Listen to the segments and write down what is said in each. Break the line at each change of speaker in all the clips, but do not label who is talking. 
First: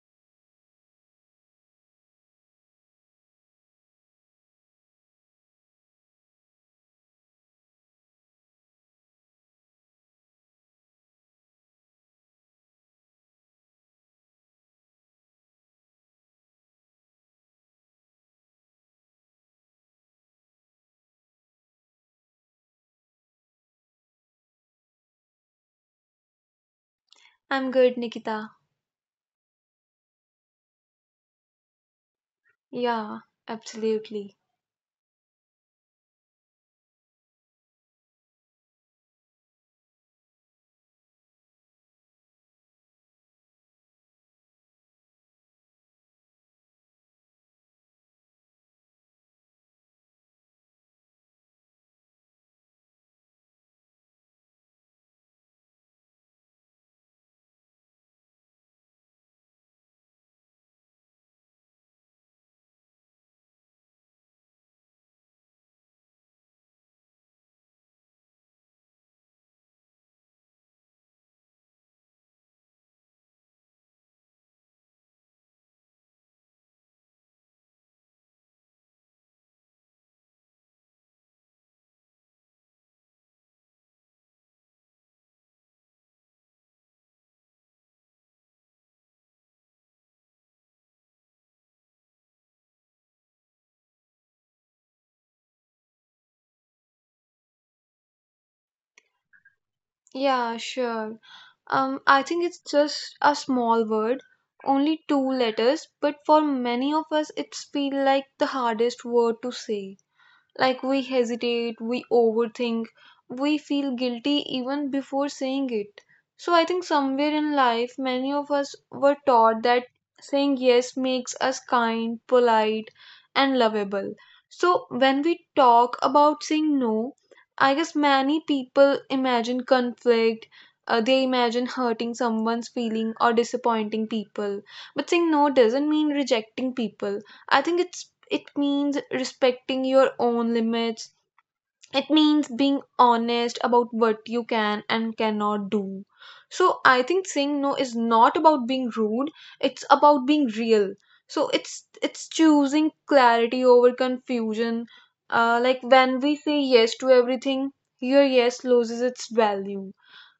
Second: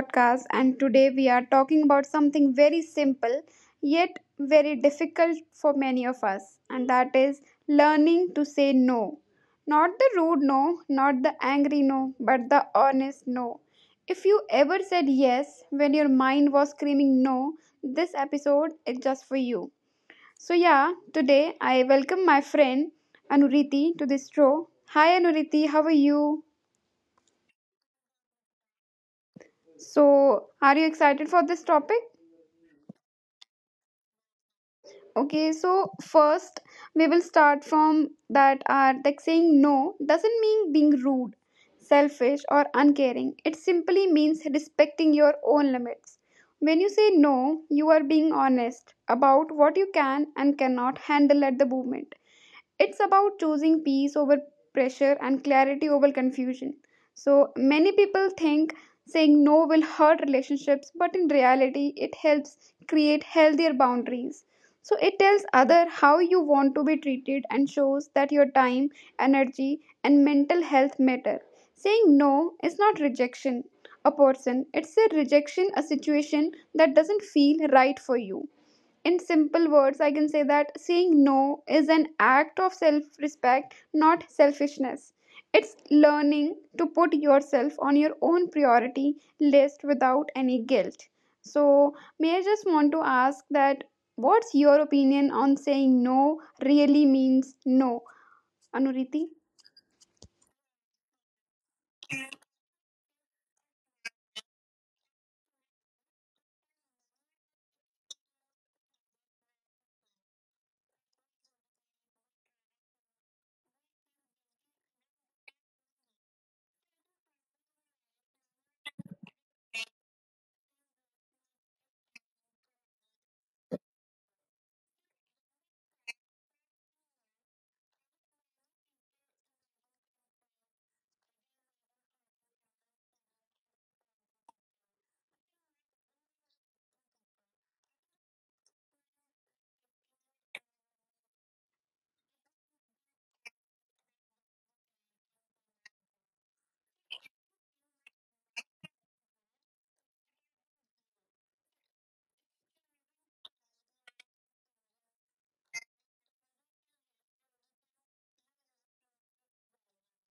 podcast. And today we are talking about something very simple yet very difficult for many of us, and that is learning to say no. Not the rude no, not the angry no, but the honest no. If you ever said yes when your mind was screaming no, this episode is just for you. So, yeah, today I welcome my friend Anuriti to this show. Hi, Anuriti, how are you?
I'm good, Nikita.
So, are you excited for this topic?
Yeah, absolutely.
Okay, so first we will start from that are like saying no doesn't mean being rude, selfish, or uncaring. It simply means respecting your own limits. When you say no, you are being honest about what you can and cannot handle at the moment. It's about choosing peace over pressure and clarity over confusion. So many people think saying no will hurt relationships, but in reality, it helps create healthier boundaries. So it tells other how you want to be treated and shows that your time, energy, and mental health matter. Saying no is not rejection a person, it's a rejection, a situation that doesn't feel right for you. In simple words, I can say that saying no is an act of self respect, not selfishness. It's learning to put yourself on your own priority list without any guilt. So, may I just want to ask that what's your opinion on saying no really means no? Anuriti?
Yeah, sure. I think it's just a small word, only two letters, but for many of us, it's feel like the hardest word to say. Like we hesitate, we overthink, we feel guilty even before saying it. So I think somewhere in life, many of us were taught that saying yes makes us kind, polite, and lovable. So when we talk about saying no, I guess many people imagine conflict. They imagine hurting someone's feeling or disappointing people. But saying no doesn't mean rejecting people. I think it means respecting your own limits. It means being honest about what you can and cannot do. So I think saying no is not about being rude, it's about being real. So it's choosing clarity over confusion. Like when we say yes to everything, your yes loses its value.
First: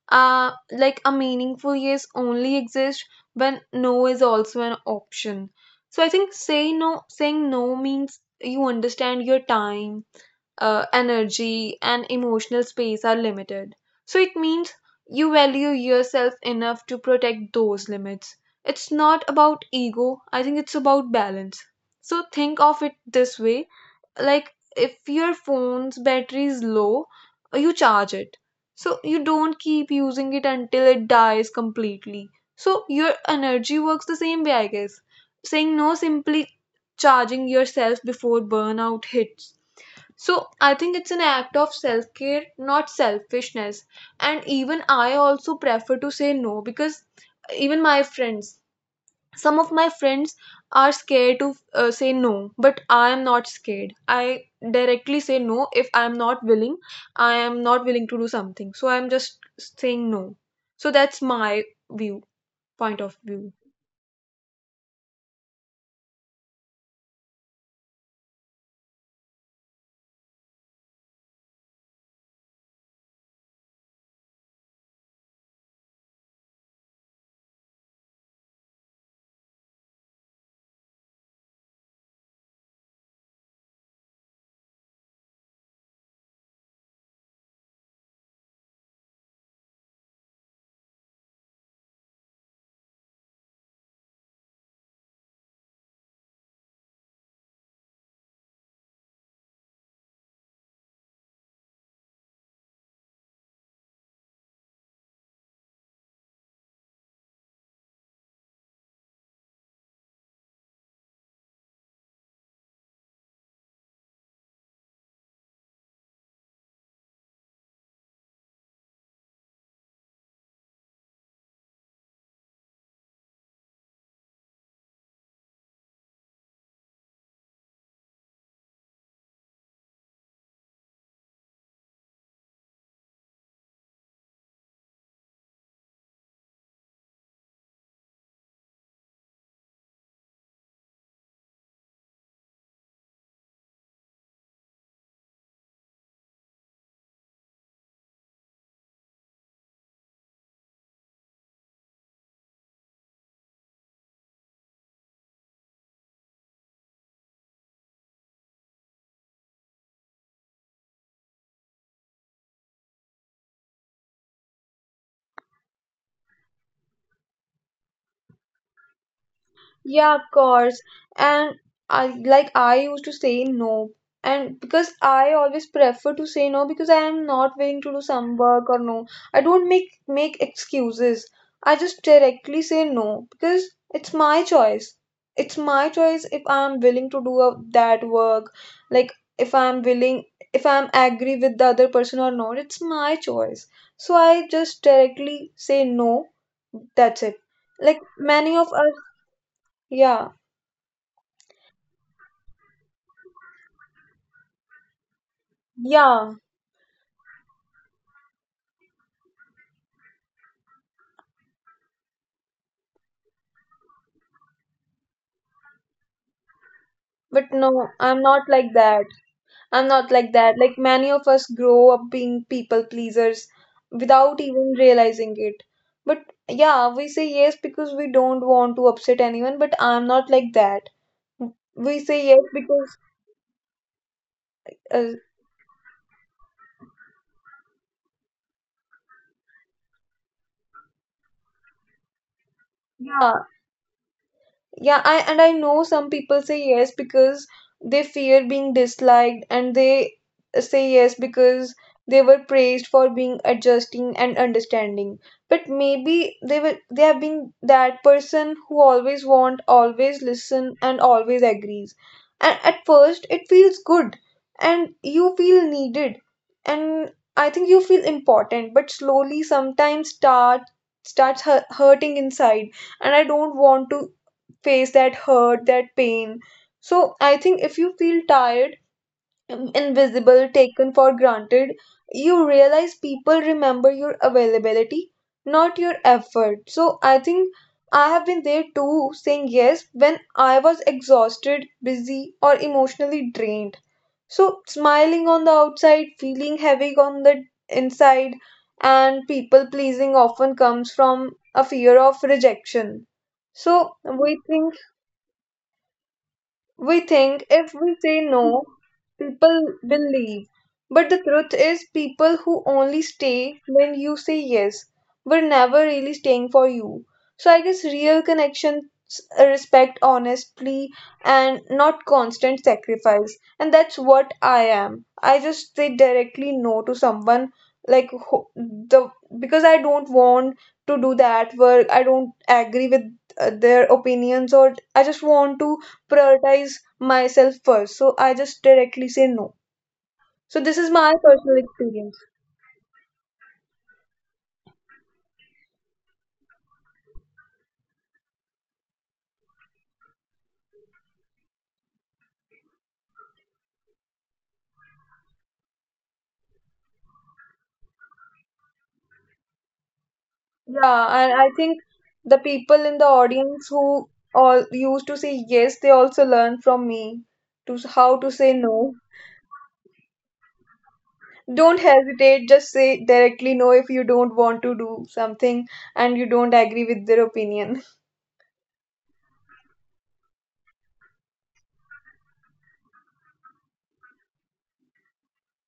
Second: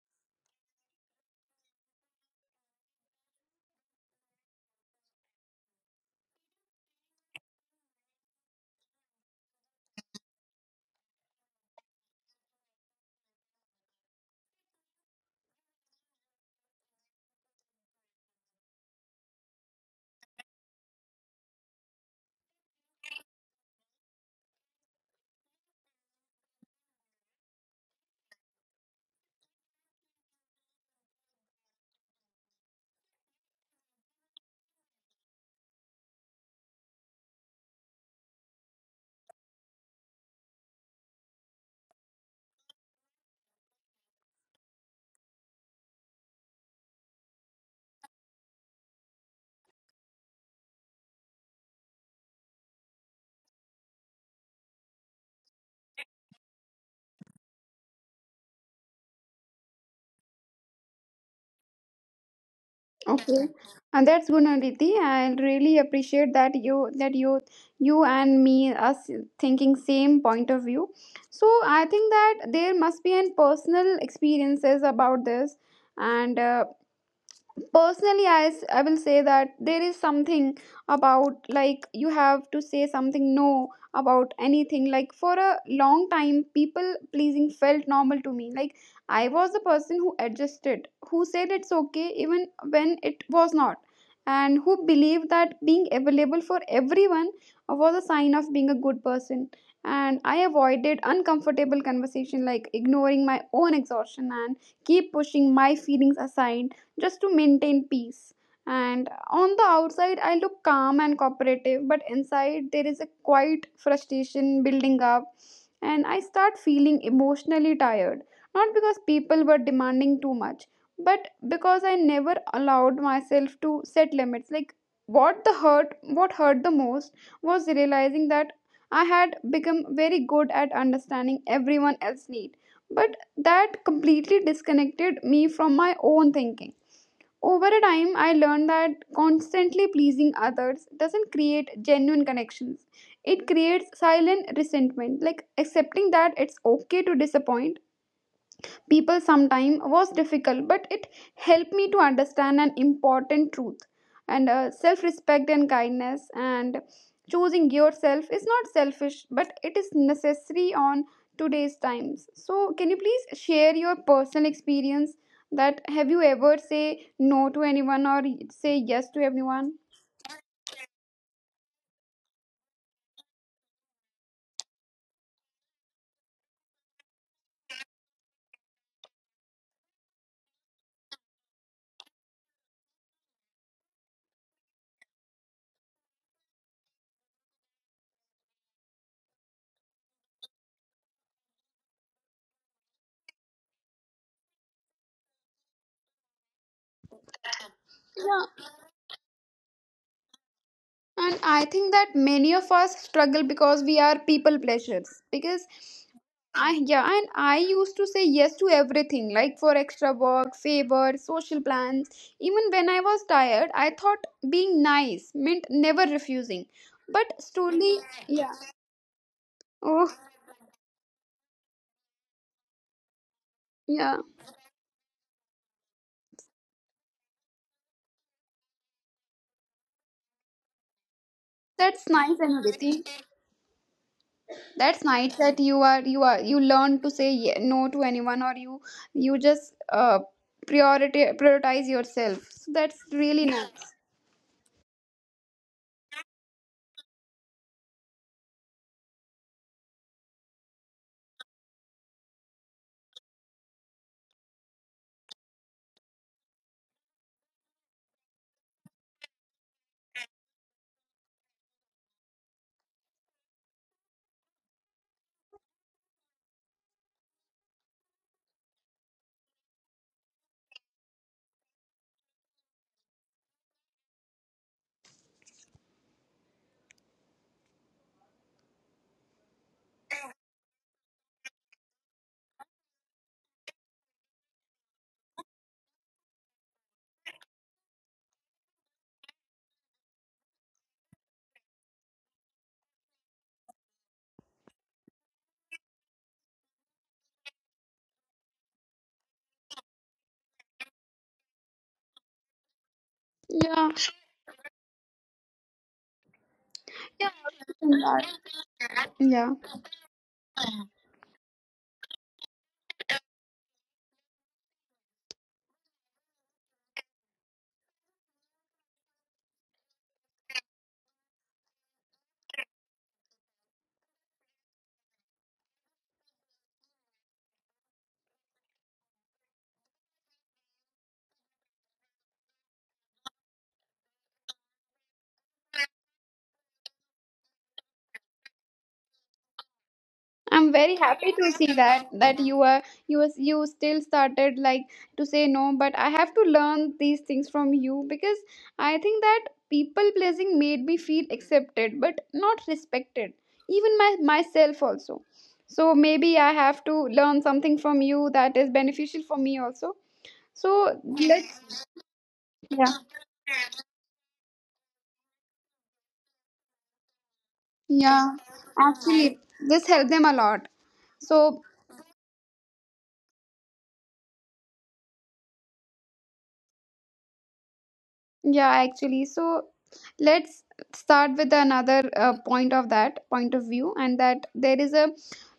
Like a meaningful yes only exists when no is also an option. So I think saying no means you understand your time, energy, and emotional space are limited. So it means you value yourself enough to protect those limits. It's not about ego, I think it's about balance. So think of it this way, like if your phone's battery is low, you charge it. So you don't keep using it until it dies completely. So your energy works the same way, I guess. Saying no simply charging yourself before burnout hits. So I think it's an act of self care, not selfishness. And even I also prefer to say no because even my friends, some of my friends are scared to say no, but I am not scared. I directly say no. If I am not willing to do something, so I'm just saying no. So that's my view point of
Okay,
view.
and that's good, Aditi. I really appreciate that you that you and me us thinking same point of view. So I think that there must be an personal experiences about this, and personally I will say that there is something about like you have to say something no about anything. Like for a long time, people pleasing felt normal to me. Like I was the person who adjusted, who said it's okay even when it was not, and who believed that being available for everyone was a sign of being a good person. And I avoided uncomfortable conversation, like ignoring my own exhaustion and keep pushing my feelings aside just to maintain peace. And on the outside, I look calm and cooperative, but inside, there is a quiet frustration building up, and I start feeling emotionally tired. Not because people were demanding too much, but because I never allowed myself to set limits. Like, what hurt the most was realizing that I had become very good at understanding everyone else's need, but that completely disconnected me from my own thinking. Over a time, I learned that constantly pleasing others doesn't create genuine connections. It creates silent resentment, like accepting that it's okay to disappoint people sometime was difficult, but it helped me to understand an important truth. And self respect and kindness and choosing yourself is not selfish, but it is necessary on today's times. So can you please share your personal experience that have you ever say no to anyone or say yes to everyone?
Yeah, of course. And I used to say no. And because I always prefer to say no because I am not willing to do some work or no. I don't make excuses. I just directly say no because it's my choice. It's my choice if I'm willing to do a, that work. Like if I'm willing, if I'm agree with the other person or not, it's my choice. So I just directly say no. That's it. Like many
Yeah,
of us, yeah.
and I think that many of us struggle because we are people pleasures because
Yeah,
I yeah, and I used to say yes to everything, like for extra work, favor, social plans. Even when I was tired, I thought being nice meant never refusing. But
but no,
slowly.
I'm not
Yeah,
like that. I'm not
oh
like that. Like many of us grow up being people pleasers
yeah,
without even realizing it. But yeah, we say yes because we don't want to upset anyone, but I'm not like that. We
that's
say
nice
yes
and
because
that's
uh,
nice that you are you learn to say no to anyone, or you just priority prioritize yourself. So that's
yeah,
really nice.
yeah, I and I know some people say yes because they fear being disliked and they say yes because they were praised for being adjusting and understanding. But maybe they have been that person who always want, always listen and always agrees. And at first it feels good and you feel needed and I think you feel important, but slowly sometimes hurting inside and I don't want to face that hurt, that pain. So I think if you feel tired, invisible, taken for granted, you realize people remember your availability, not your effort. So I think I have been there too, saying yes when I was exhausted, busy, or emotionally drained. So smiling on the outside, feeling heavy on the inside, and people pleasing often comes from a fear of rejection. So
Yeah,
we think if we say no,
yeah.
people will leave. But the truth is, people who only stay when you say yes were never really staying for you. So I guess real connections respect honestly and not constant sacrifice. And that's what I am. I just say directly no to someone like who, the because I don't want to do that work. I don't agree with their opinions, or I just want to prioritize myself first. So I just directly say no. So this
I'm
is
very
my
happy
personal
to see that
experience.
that you are you was you still started like to say no, but I have to learn these things from you because I think that people pleasing made me feel accepted but not respected, even my myself also. So maybe I have to learn something from you that is beneficial for me also. So
Yeah, and I think
let's,
the people
yeah,
in the audience who all used to say yes, they also learn from me to how to
yeah,
say no.
actually this helped them a lot. So
Don't hesitate, just say directly no if you don't want to do something and you don't agree with their opinion.
Yeah, actually. So let's start with another point of that point of view, and that there is a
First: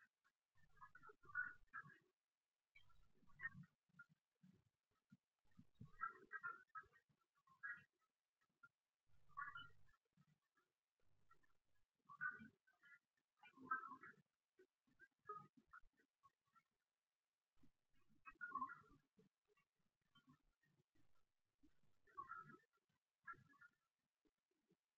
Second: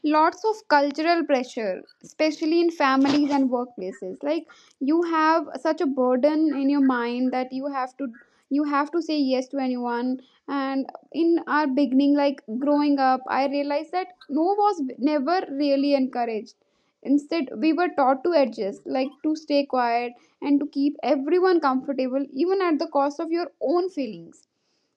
lots of cultural pressure, especially in families and workplaces. Like you have such a burden in your mind that you have to say yes to anyone. And in our beginning, like growing up, I realized that no was never really encouraged. Instead, we were taught to adjust, like to stay quiet and to keep everyone comfortable, even at the cost of your own feelings.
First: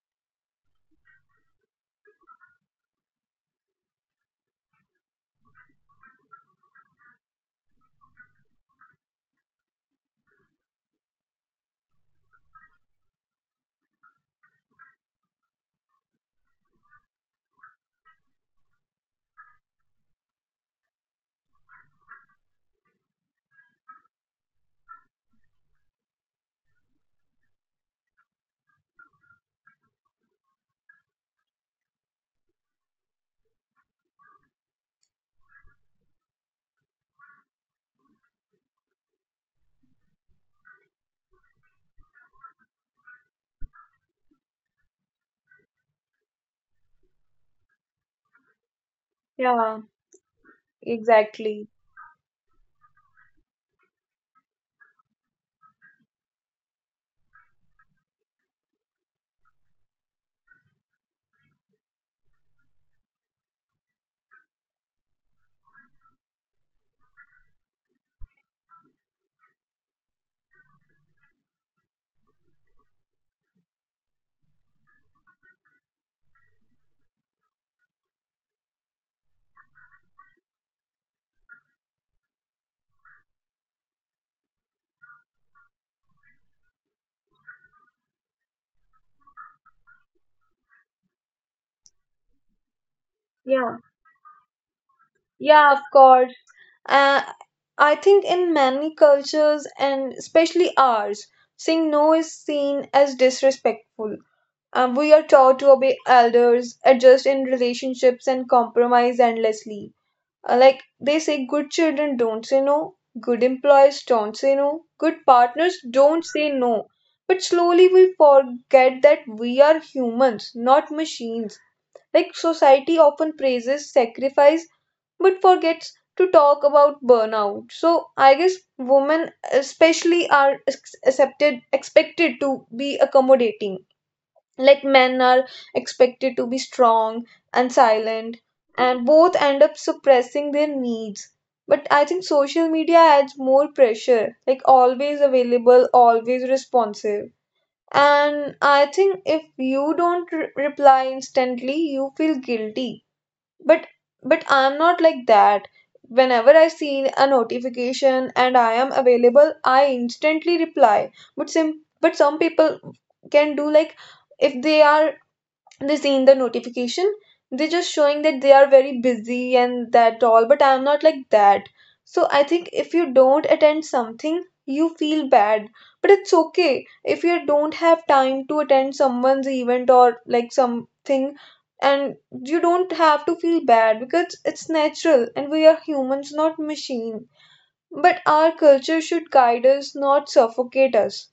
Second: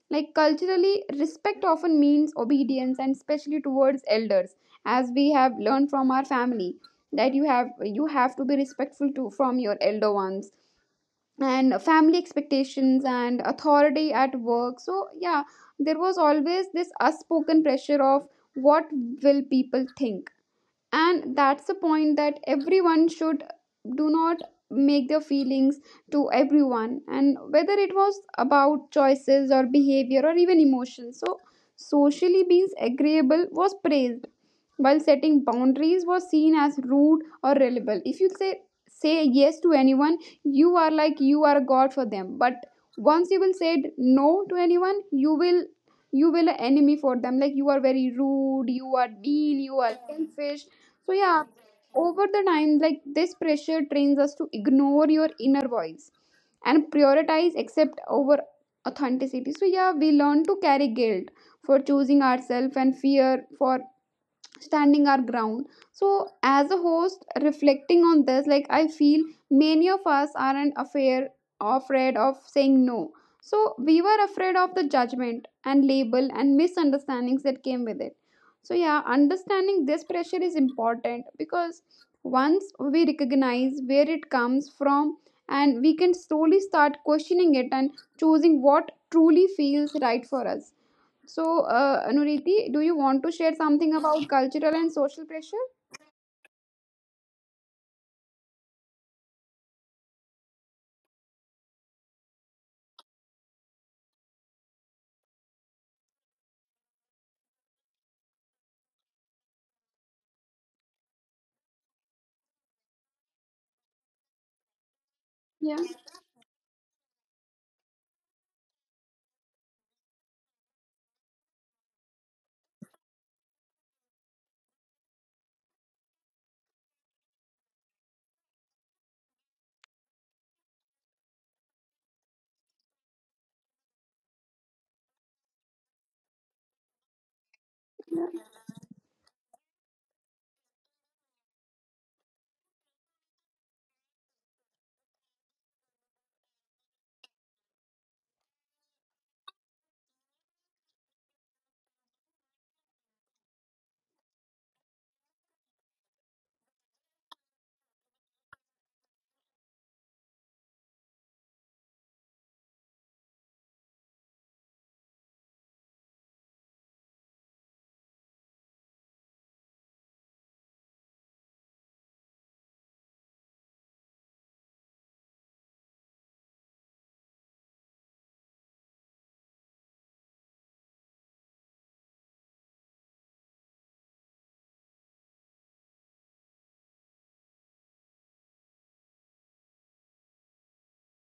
Like culturally, respect often means obedience, and especially towards elders, as we have learned from our family that you have to be respectful to from your elder ones and family expectations and authority at work. So, yeah, there was always this unspoken pressure of what will people think. And that's the point that everyone should do not make their feelings to everyone, and whether it was about choices or behavior or even emotions. So socially being agreeable was praised, while setting boundaries was seen as rude or rebel. If you say yes to anyone, you are like you are a god for them. But once you will say no to anyone, you will an enemy for them. Like you are very rude, you are mean,
Yeah,
you are selfish. So, yeah,
exactly.
over the time, like this pressure trains us to ignore your inner voice and prioritize accept over authenticity. So, yeah, we learn to carry guilt for choosing ourselves and fear for standing our ground. So as a host reflecting on this, like I feel many of us aren't afraid of saying no. So we were afraid of the judgment and label and misunderstandings that came with it. So, yeah, understanding this pressure is important because once we recognize where it comes from, and we can slowly start questioning it and choosing what truly feels right for us. So, Anuriti, do you want to share
Yeah.
something about cultural and social
Yeah,
pressure?
of course. Uh, I think in many cultures and especially ours, saying no is seen as disrespectful. We are taught to obey elders, adjust in relationships, and compromise endlessly. Like they say, good children don't say no, good employees don't say no, good partners
Yeah.
don't say no. But slowly we forget that we are humans, not machines. Like society often praises sacrifice but forgets to talk about burnout. So I guess women especially are ex- accepted expected to be accommodating. Like men are expected to be strong and silent and both end up suppressing their needs. But I think social media adds more pressure, like always available, always responsive. And I think if you don't re- reply instantly, you feel guilty, but but I'm not like that. Whenever I see a notification and I am available, I instantly reply. but some but some people can do like, if they are, they seen the notification, they're just showing that they are very busy and that all, but I'm not like that. So I think if you don't attend something, you feel bad, but it's okay if you don't have time to attend someone's event or like something, and you don't have to feel bad because it's natural and we are humans not machine. But our culture should guide us, not suffocate us.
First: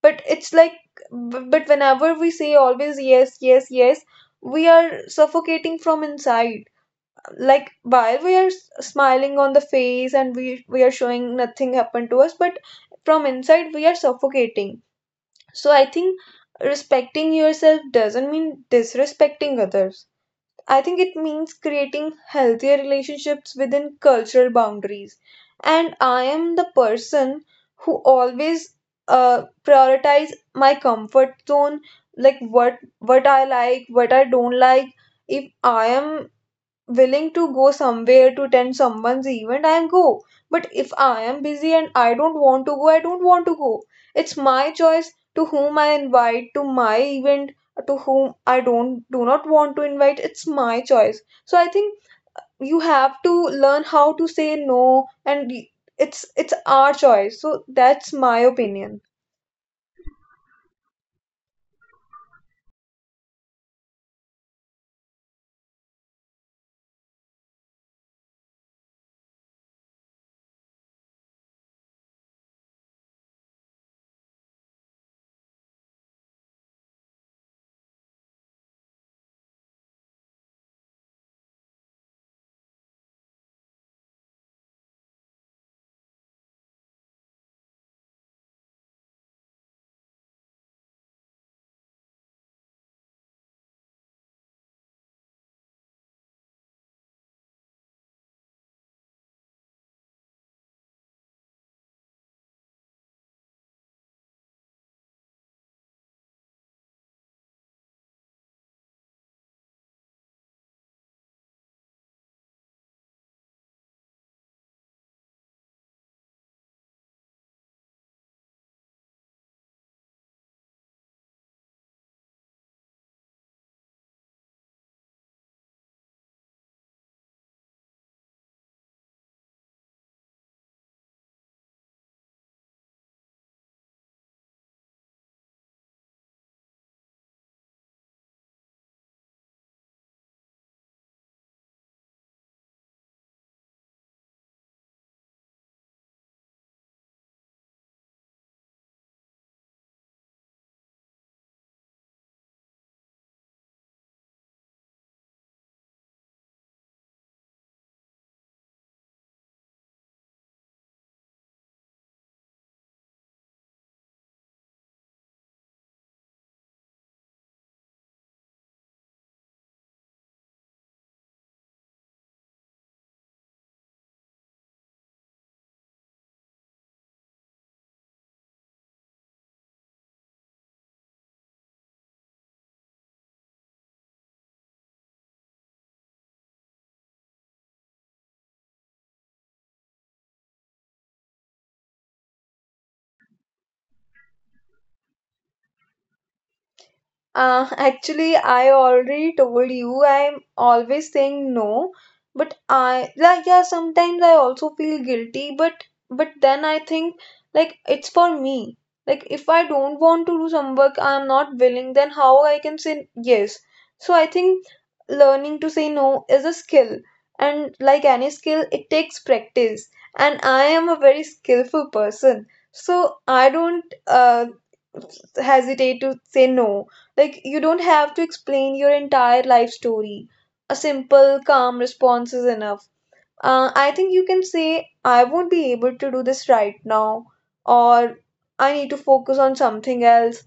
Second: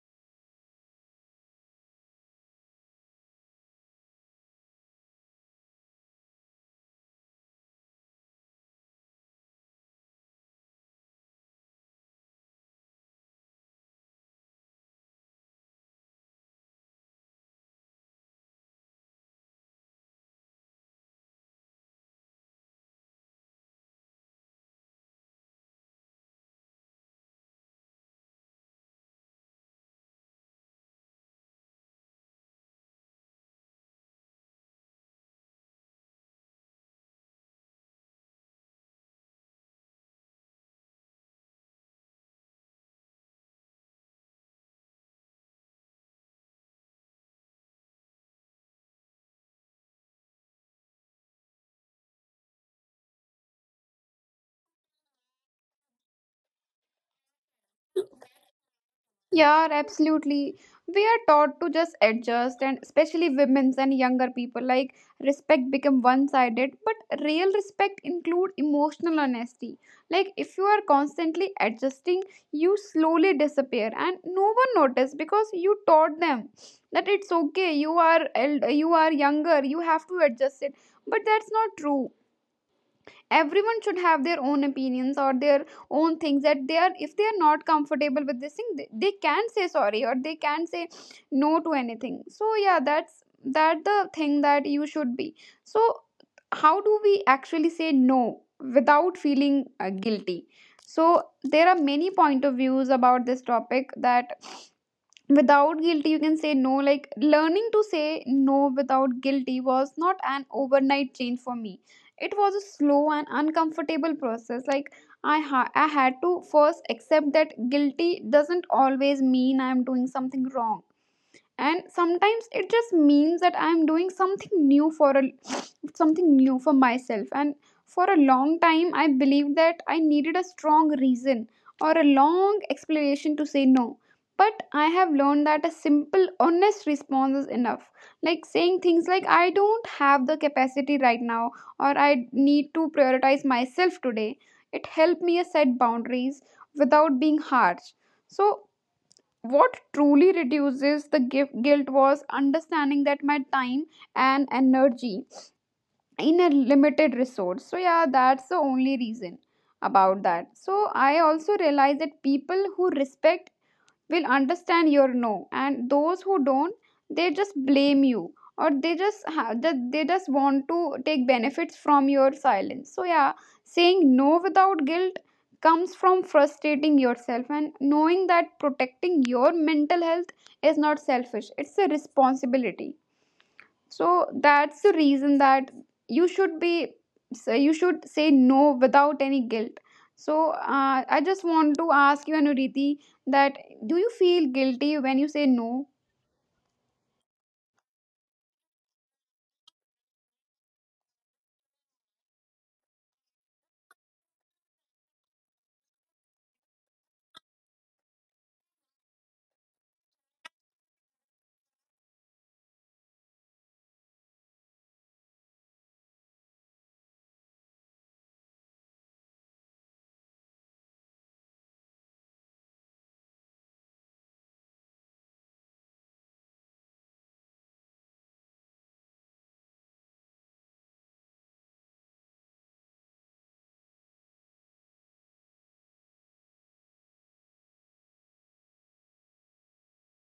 But it's like bu- But whenever we say always yes yes yes, we are suffocating from inside. Like while we are smiling on the face and we are showing nothing happened to us, but from inside we are suffocating. So I think respecting yourself doesn't mean disrespecting others. I think it means creating healthier relationships within cultural boundaries. And I am the person who always prioritize my comfort zone, like what I like, what I don't like. If I am willing to go somewhere to attend someone's event, I'll go. But if I am busy and I don't want to go, I don't want to go. It's my choice to whom I invite to my event, to whom I don't do not want to invite. It's my choice. So I think you have to learn how to say no, and it's our choice. So that's my opinion.
Yeah, absolutely. We are taught to just adjust, and especially women's and younger people, like respect become one-sided. But real respect include emotional honesty. Like if you are constantly adjusting, you slowly disappear, and no one notice because you taught them that it's okay. You are you are younger. You have to adjust it. But that's not true. Everyone should have their own opinions or their own things that they are, if they are not comfortable with this thing, they can say sorry or they can say no to anything. So, yeah, that's that the thing that you should be. So how do we actually say no without feeling guilty? So there are many point of views about this topic that without guilty you can say no. Like learning to say no without guilty was not an overnight change for me. It was a slow and uncomfortable process. Like I had to first accept that guilty doesn't always mean I'm doing something wrong, and sometimes it just means that I'm doing something new for a something new for myself. And for a long time I believed that I needed a strong reason or a long explanation to say no, but I have learned that a simple honest response is enough. Like saying things like I don't have the capacity right now, or I need to prioritize myself today, it helped me set boundaries without being harsh. So what truly reduces the gift guilt was understanding that my time and energy in a limited resource. So, yeah, that's the only reason about that. So I also realized that people who respect will understand your no, and those who don't, they just blame you, or they just want to take benefits from your silence. So, yeah, saying no without guilt comes from frustrating yourself and knowing that protecting your mental health is not selfish, it's a responsibility. So that's the reason that you should be. So you should say no without any guilt. So, I just want to ask you, Anuriti, that do you feel guilty when you say no?
Actually, I already told you I'm always saying no, but I like, yeah, sometimes I also feel guilty, but then I think like it's for me. Like if I don't want to do some work, I'm not willing, then how I can say yes? So I think learning to say no is a skill, and like any skill, it takes practice. And I am a very skillful person, so I don't hesitate to say no. Like, you don't have to explain your entire life story. A simple, calm response is enough. I think you can say, I won't be able to do this right now, or I need to focus on something else.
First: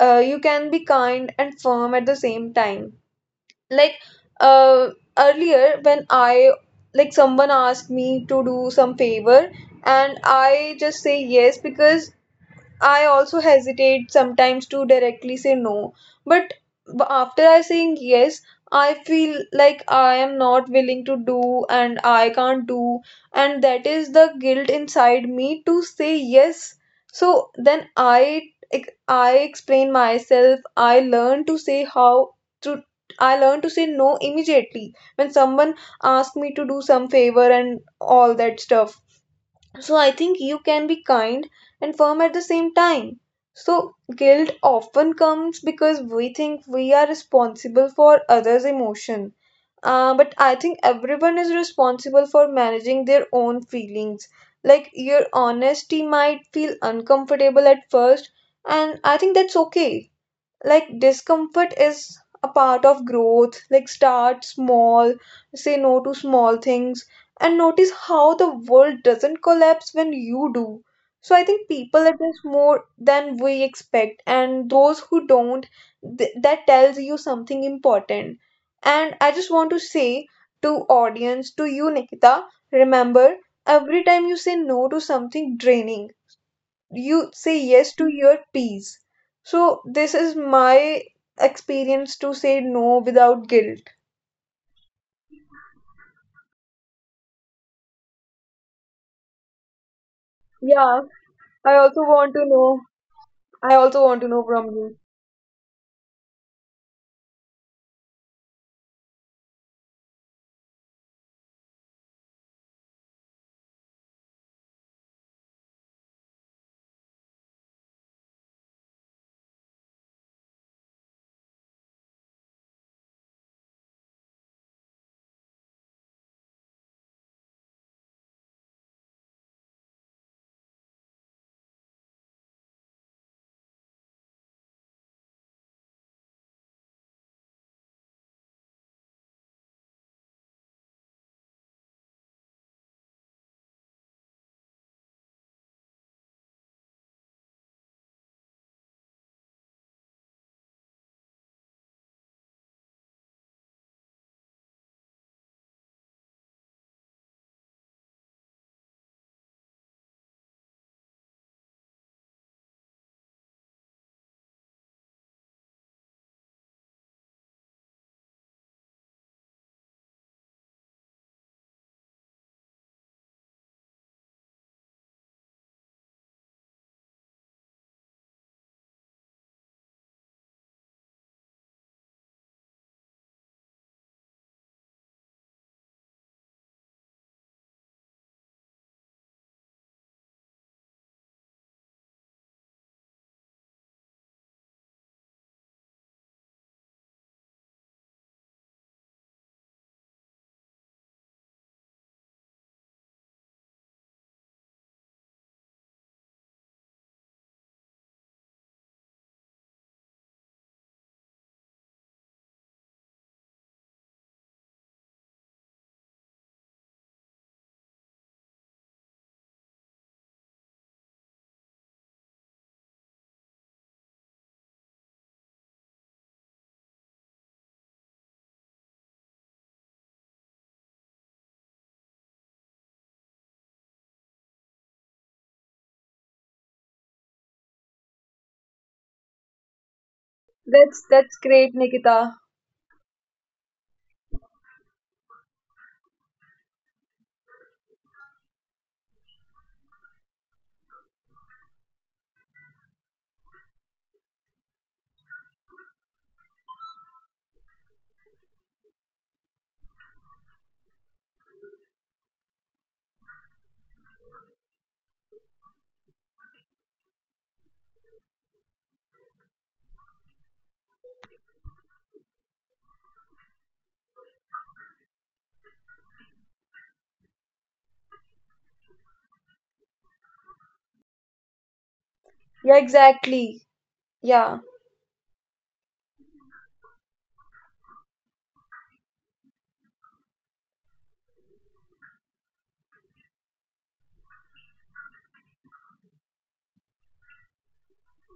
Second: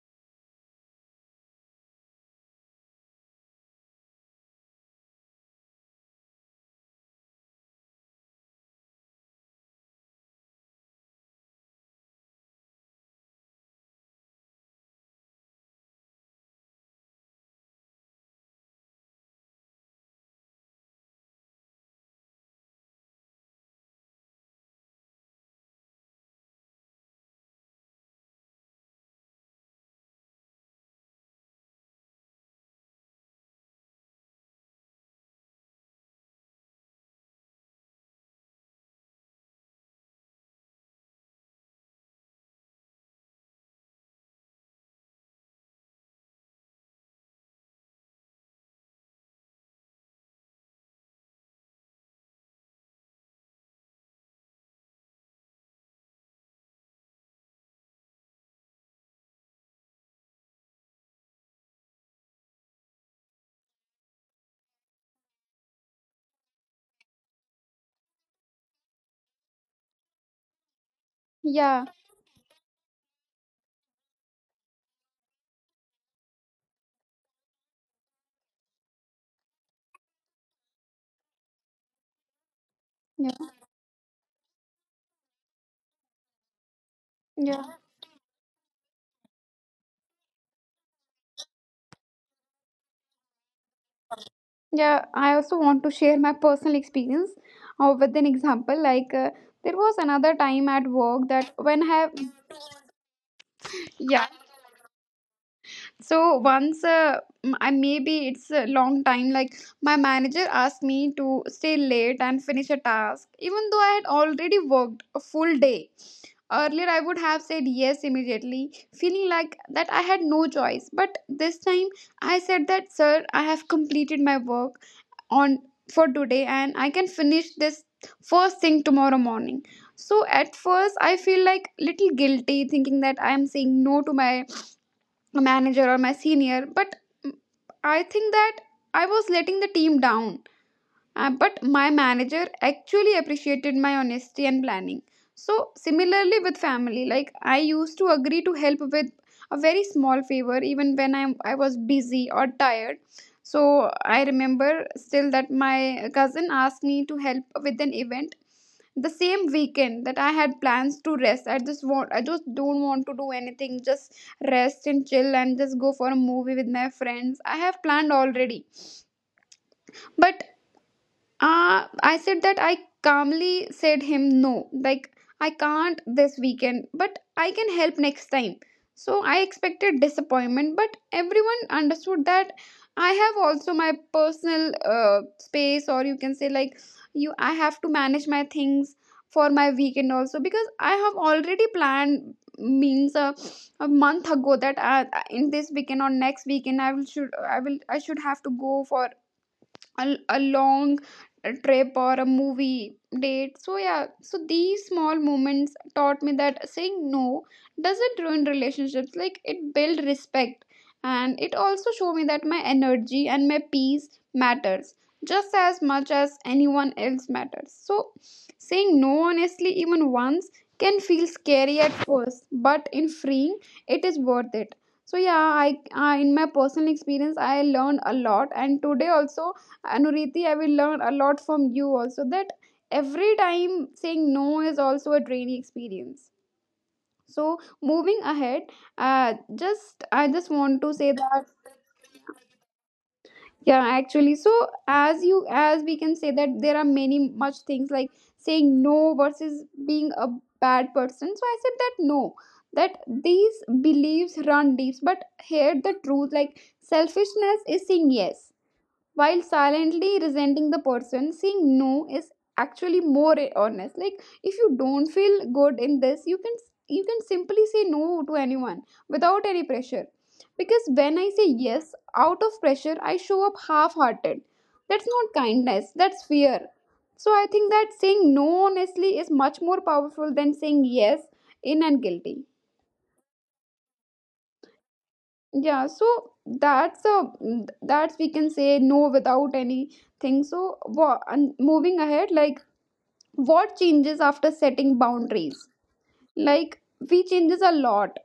You can be kind and firm at the same time. Like, uh, earlier, when I, like, someone asked me to do some favor, and I just say yes because I also hesitate sometimes to directly say no, but after I saying yes, I feel like I am not willing to do and I can't do, and that is the guilt inside me to say yes. So then I explain myself. To I learn to say no immediately when someone asks me to do some favor and all that stuff. So I think you can be kind and firm at the same time. So guilt often comes because we think we are responsible for others' emotion. But I think everyone is responsible for managing their own feelings. Like your honesty might feel uncomfortable at first, and I think that's okay. Like discomfort is a part of growth. Like start small, say no to small things, and notice how the world doesn't collapse when you do. So I think
Yeah,
people adjust more than we expect, and those who don't, that tells you something important. And I just want to say to audience, to you, Nikita, remember
yeah,
every time you say no to something draining, you say
yeah,
yes to your peace. So this is my experience to say no without guilt.
yeah. I also want to share my personal experience with an example, like there was another time at
Yeah,
work that
I
when I
also
have.
want to know. I also want to
Yeah,
know from you.
so once I, maybe it's a long time, like my manager asked me to stay late and finish a task even though I had already worked a full day. Earlier I would have said yes immediately, feeling like that I had no choice, but this time I said that, sir, I have completed my work on for today, and I can finish this first thing tomorrow morning. So at first I feel like little guilty, thinking that I am saying no to my a manager or my senior, but mm, I think that I was letting the team down. But my manager actually appreciated my honesty and planning. So, similarly with family, like I used to agree to help with a very small favor even when I was busy or tired. So, I remember still that my cousin asked me to help with an event the same weekend that I had plans to rest. I just want I just don't want to do anything. Just rest and chill and just go for a movie with my friends. I have planned already. But I said that I calmly said him no, like I can't this weekend, but I can help next time. So I expected disappointment, but everyone understood that I have also my personal space, or you can say like you, I have to manage my things for my weekend also because I have already planned means a month ago that in this weekend or next weekend I will should I will I should have to go for a long trip or a movie date. So yeah, so these small moments taught me that saying no doesn't ruin relationships, like it build respect, and it also showed me that my energy and my peace matters just as much as anyone else matters. So saying no honestly even once can feel scary at first, but in freeing it is worth it. So yeah, I in my personal experience I learned a lot, and today also Anuriti, I will learn a lot from you also that every time saying no is also a draining experience. So moving ahead, just I just want to say
That's
that
great, Nikita.
yeah, actually, so as we can say that there are many much things like saying no versus being a bad person. So I said that no, that these beliefs run deep, but here the truth like selfishness is saying yes while silently resenting the person saying no is actually more honest. Like if you don't feel good in this, you can simply say no to anyone without any pressure, because when I say yes out of pressure I show up half hearted. That's not kindness, that's fear. So I think that saying no honestly is much more powerful than saying yes in and guilty.
Yeah, exactly. Yeah.
Yeah, so that's a that's we can say no without anything. So and moving ahead, like what changes after setting boundaries, like we changes a lot.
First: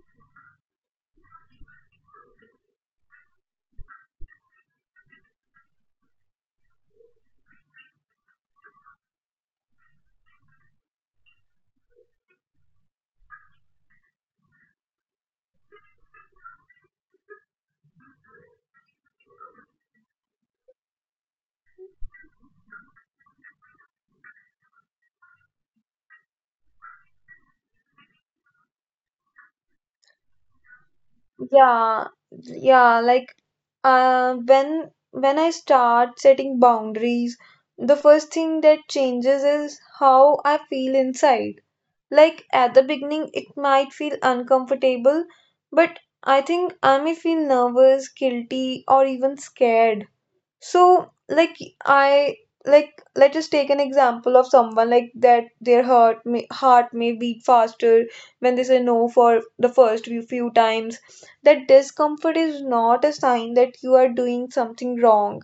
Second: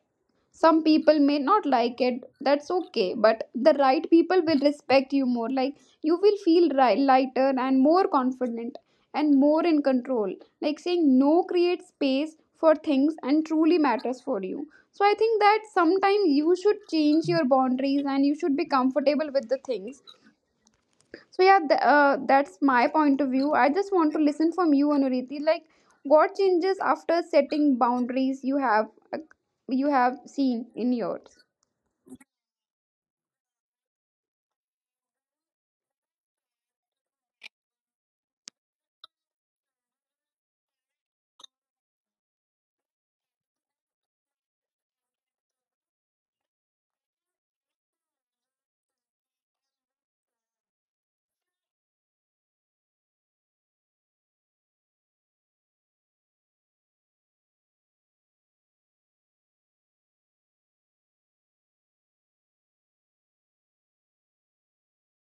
Some people may not like it, that's okay, but the right people will respect you more. Like you will feel ri lighter and more confident and more in control. Like saying no creates space for things and truly matters for you. So I think that sometimes you should change your boundaries and you should be comfortable with the things. So yeah, that's my point of view. I just want to listen from you, Anuriti, like what changes after setting boundaries uh, you have seen in yours.
Yeah. Yeah, like when I start setting boundaries, the first thing that changes is how I feel inside. Like at the beginning, it might feel uncomfortable, but I think I may feel nervous, guilty, or even scared. So, like, I like let us take an example of someone like that their heart may beat faster when they say no for the first few times. That discomfort is not a sign that you are doing something wrong.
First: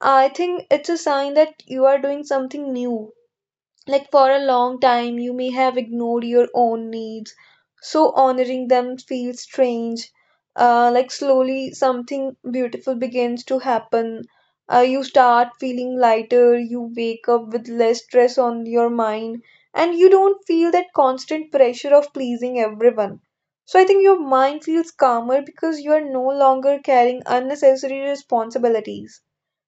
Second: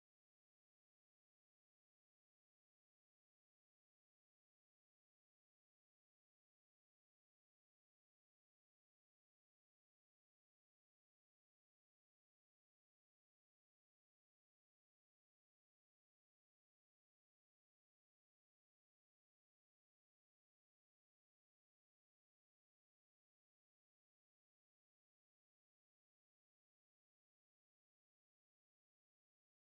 I think it's a sign that you are doing something new. Like for a long time, you may have ignored your own needs, so honoring them feels strange. Like slowly, something beautiful begins to happen. You start feeling lighter, you wake up with less stress on your mind, and you don't feel that constant pressure of pleasing everyone. So, I think your mind feels calmer because you are no longer carrying unnecessary responsibilities.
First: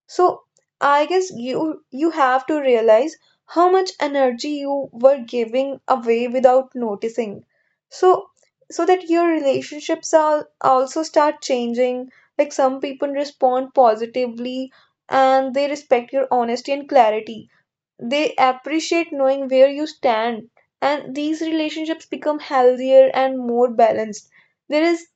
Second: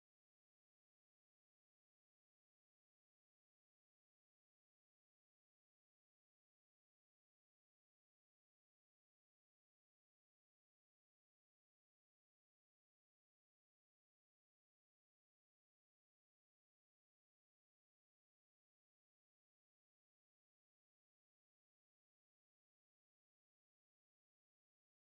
So I guess you have to realize how much energy you were giving away without noticing. So so that your relationships are also start changing. Like some people respond positively and they respect your honesty and clarity. They appreciate knowing where you stand, and these relationships become healthier and more balanced. There is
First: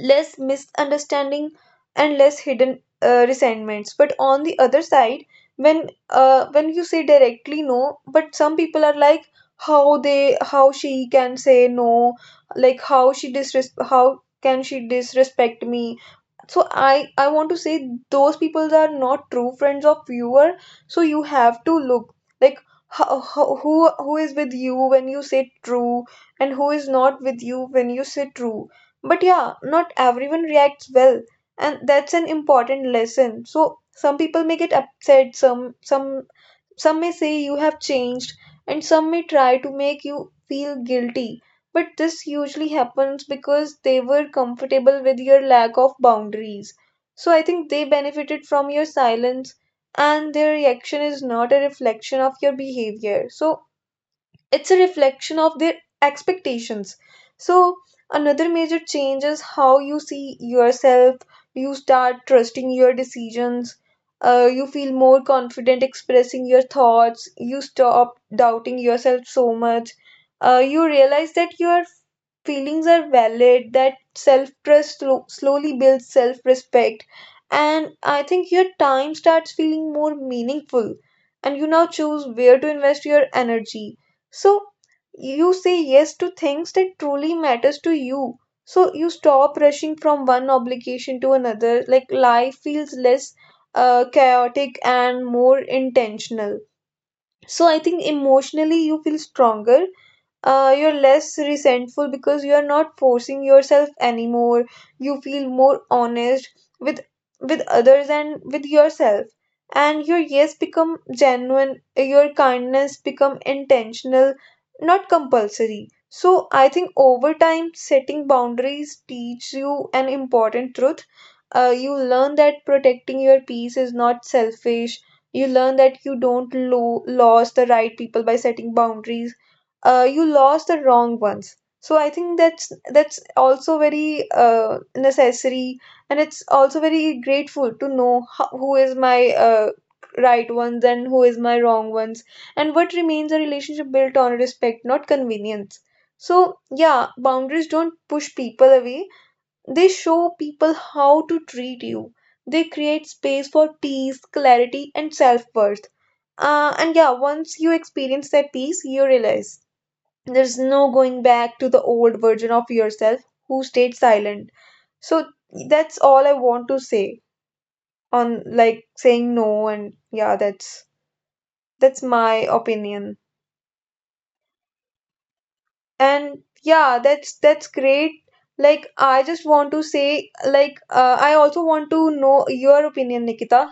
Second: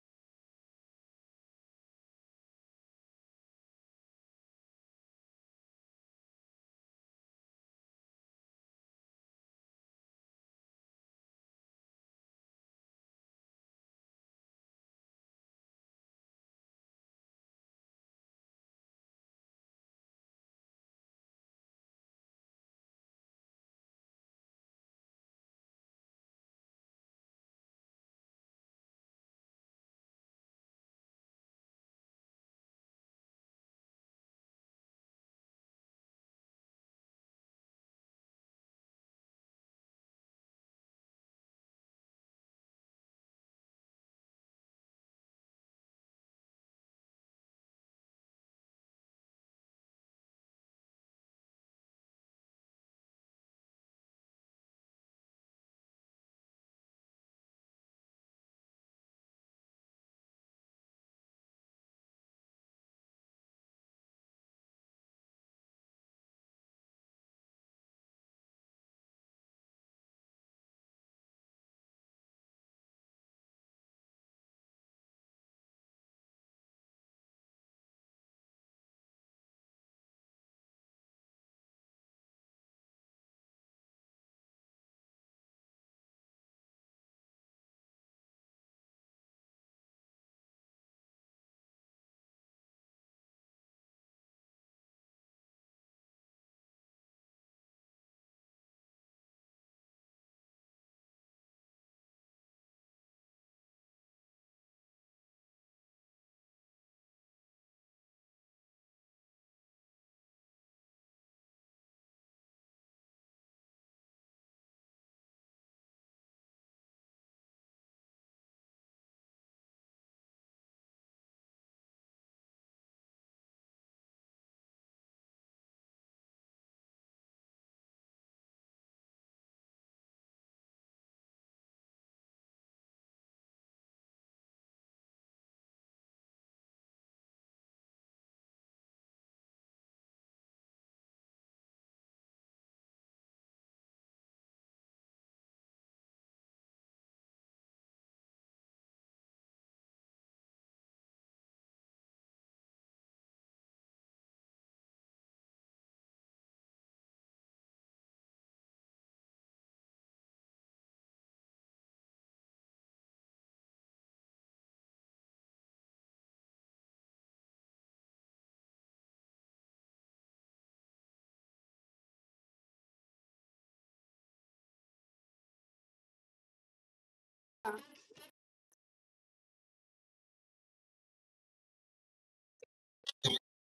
less misunderstanding and less hidden resentments. But on the other side, when you say directly no, but some people are like, how they how she can say no like how she disres how can she disrespect me? So I want to say those people are not true friends of viewer. So you have to look, like, ho- ho- who who is with you when you say true, and who is not with you when you say true. But yeah, not everyone reacts well, and that's an important lesson. So some people may get upset, some some may say you have changed, and some may try to make you feel guilty. But this usually happens because they were comfortable with your lack of boundaries. So I think they benefited from your silence, and their reaction is not a reflection of your behavior. So it's a reflection of their expectations. So, another major change is how you see yourself. You start trusting your decisions. You feel more confident expressing your thoughts. You stop doubting yourself so much. You realize that your feelings are valid, that self trust slowly builds self respect. And I think your time starts feeling more meaningful. And you now choose where to invest your energy, so you say yes to things that truly matters to you. So you stop rushing from one obligation to another. Like life feels less chaotic and more intentional. So I think emotionally you feel stronger. You're less resentful because you're not forcing yourself anymore. You feel more honest with with others and with yourself. And your yes become genuine, your kindness become intentional, not compulsory. So I think over time setting boundaries teach you an important truth. You learn that protecting your peace is not selfish. You learn that you don't lose the right people by setting boundaries. You lost the wrong ones. So I think that's also very necessary, and it's also very grateful to know how, who is my right ones and who is my wrong ones, and what remains a relationship built on respect, not convenience. So yeah, boundaries don't push people away, they show people how to treat you. They create space for peace, clarity, and self-worth. And yeah, once you experience that peace, you realize there's no going back to the old version of yourself who stayed silent. So that's all I want to say on, like, saying no. And yeah, that's my opinion. And yeah, that's great. Like I just want to say, like, I also want to know your opinion, Nikita.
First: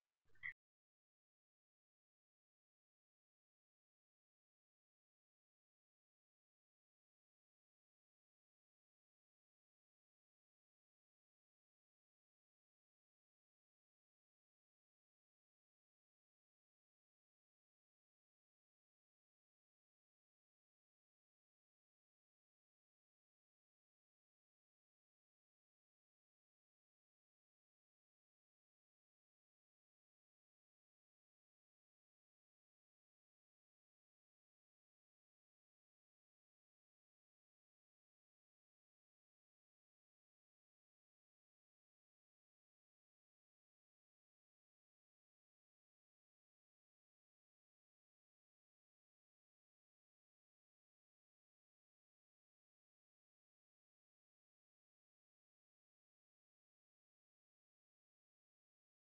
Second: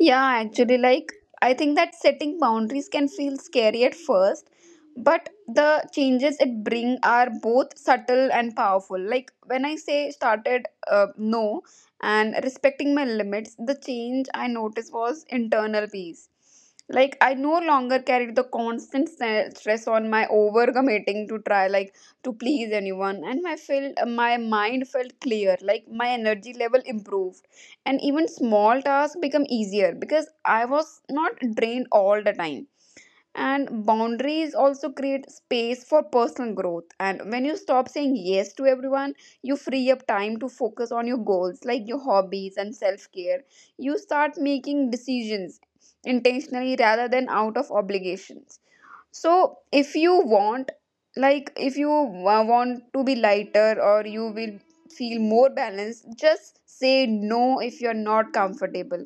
Yeah, actually, like I think that setting boundaries can feel scary at first, but the changes it bring are both subtle and powerful. Like when I say started no and respecting my limits, the change I noticed was internal peace. Like I no longer carried the constant stress on my overcommitting to try like to please anyone, and my mind felt clear. Like my energy level improved and even small tasks become easier because I was not drained all the time. And boundaries also create space for personal growth, and when you stop saying yes to everyone, you free up time to focus on your goals, like your hobbies and self care. You start making decisions intentionally rather than out of obligations. So, if you want, like, if you want to be lighter or you will feel more balanced, just say no if you're not comfortable.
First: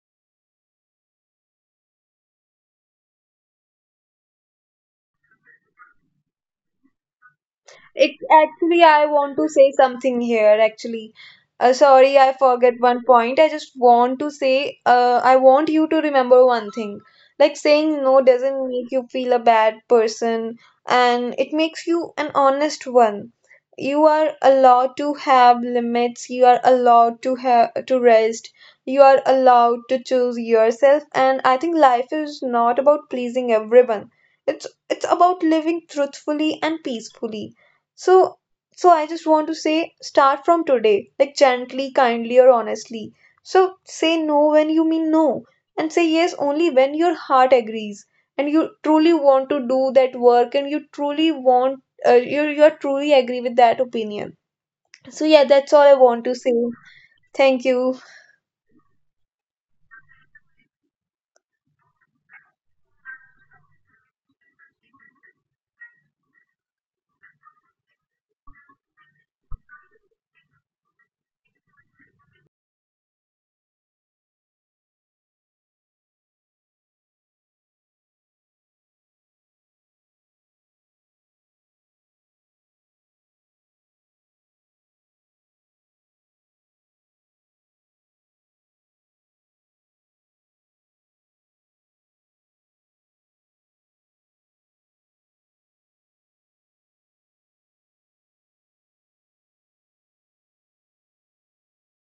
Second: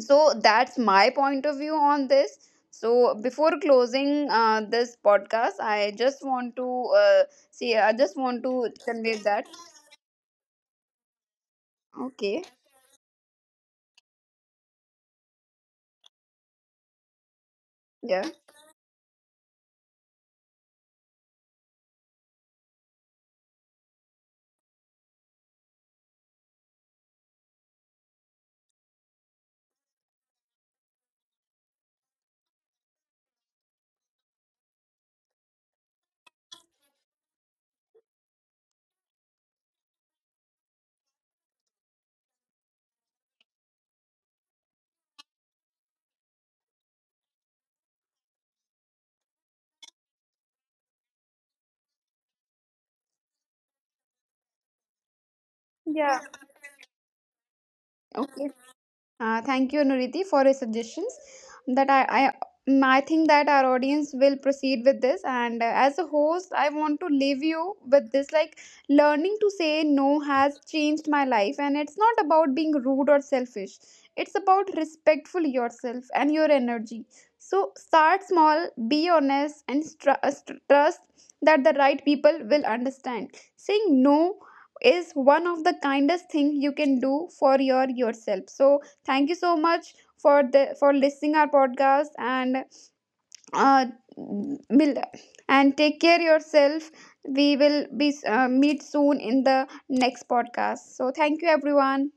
So, that's my point of view on this. So, before closing this podcast, I just want to I just
It
want to
actually, I
convey
want
that.
to say something here. Actually, sorry, I
Okay.
forget one point. I just want to say, I want you to remember one thing. Like saying no
Yeah.
doesn't make you feel a bad person, and it makes you an honest one. You are allowed to have limits. You are allowed to have to rest. You are allowed to choose yourself. And I think life is not about pleasing everyone. It's about living truthfully and peacefully. So, so I just want to say start from today, like gently, kindly, or honestly. So say no when you mean no, and say yes only when your heart agrees and you truly want to do that work, and you truly want, uh, you truly agree with that opinion. So yeah, that's all I
Yeah.
want to say. Thank you.
Okay. Thank you, Nuriti, for your suggestions. That I think that our audience will proceed with this. And as a host, I want to leave you with this: like learning to say no has changed my life, and it's not about being rude or selfish. It's about respectful yourself and your energy. So start small, be honest, and trust that the right people will understand. Saying no is one of the kindest thing you can do for your yourself. So thank you so much for the for listening our podcast and uh, will and take care yourself. We will be meet soon in the next podcast. So thank you everyone.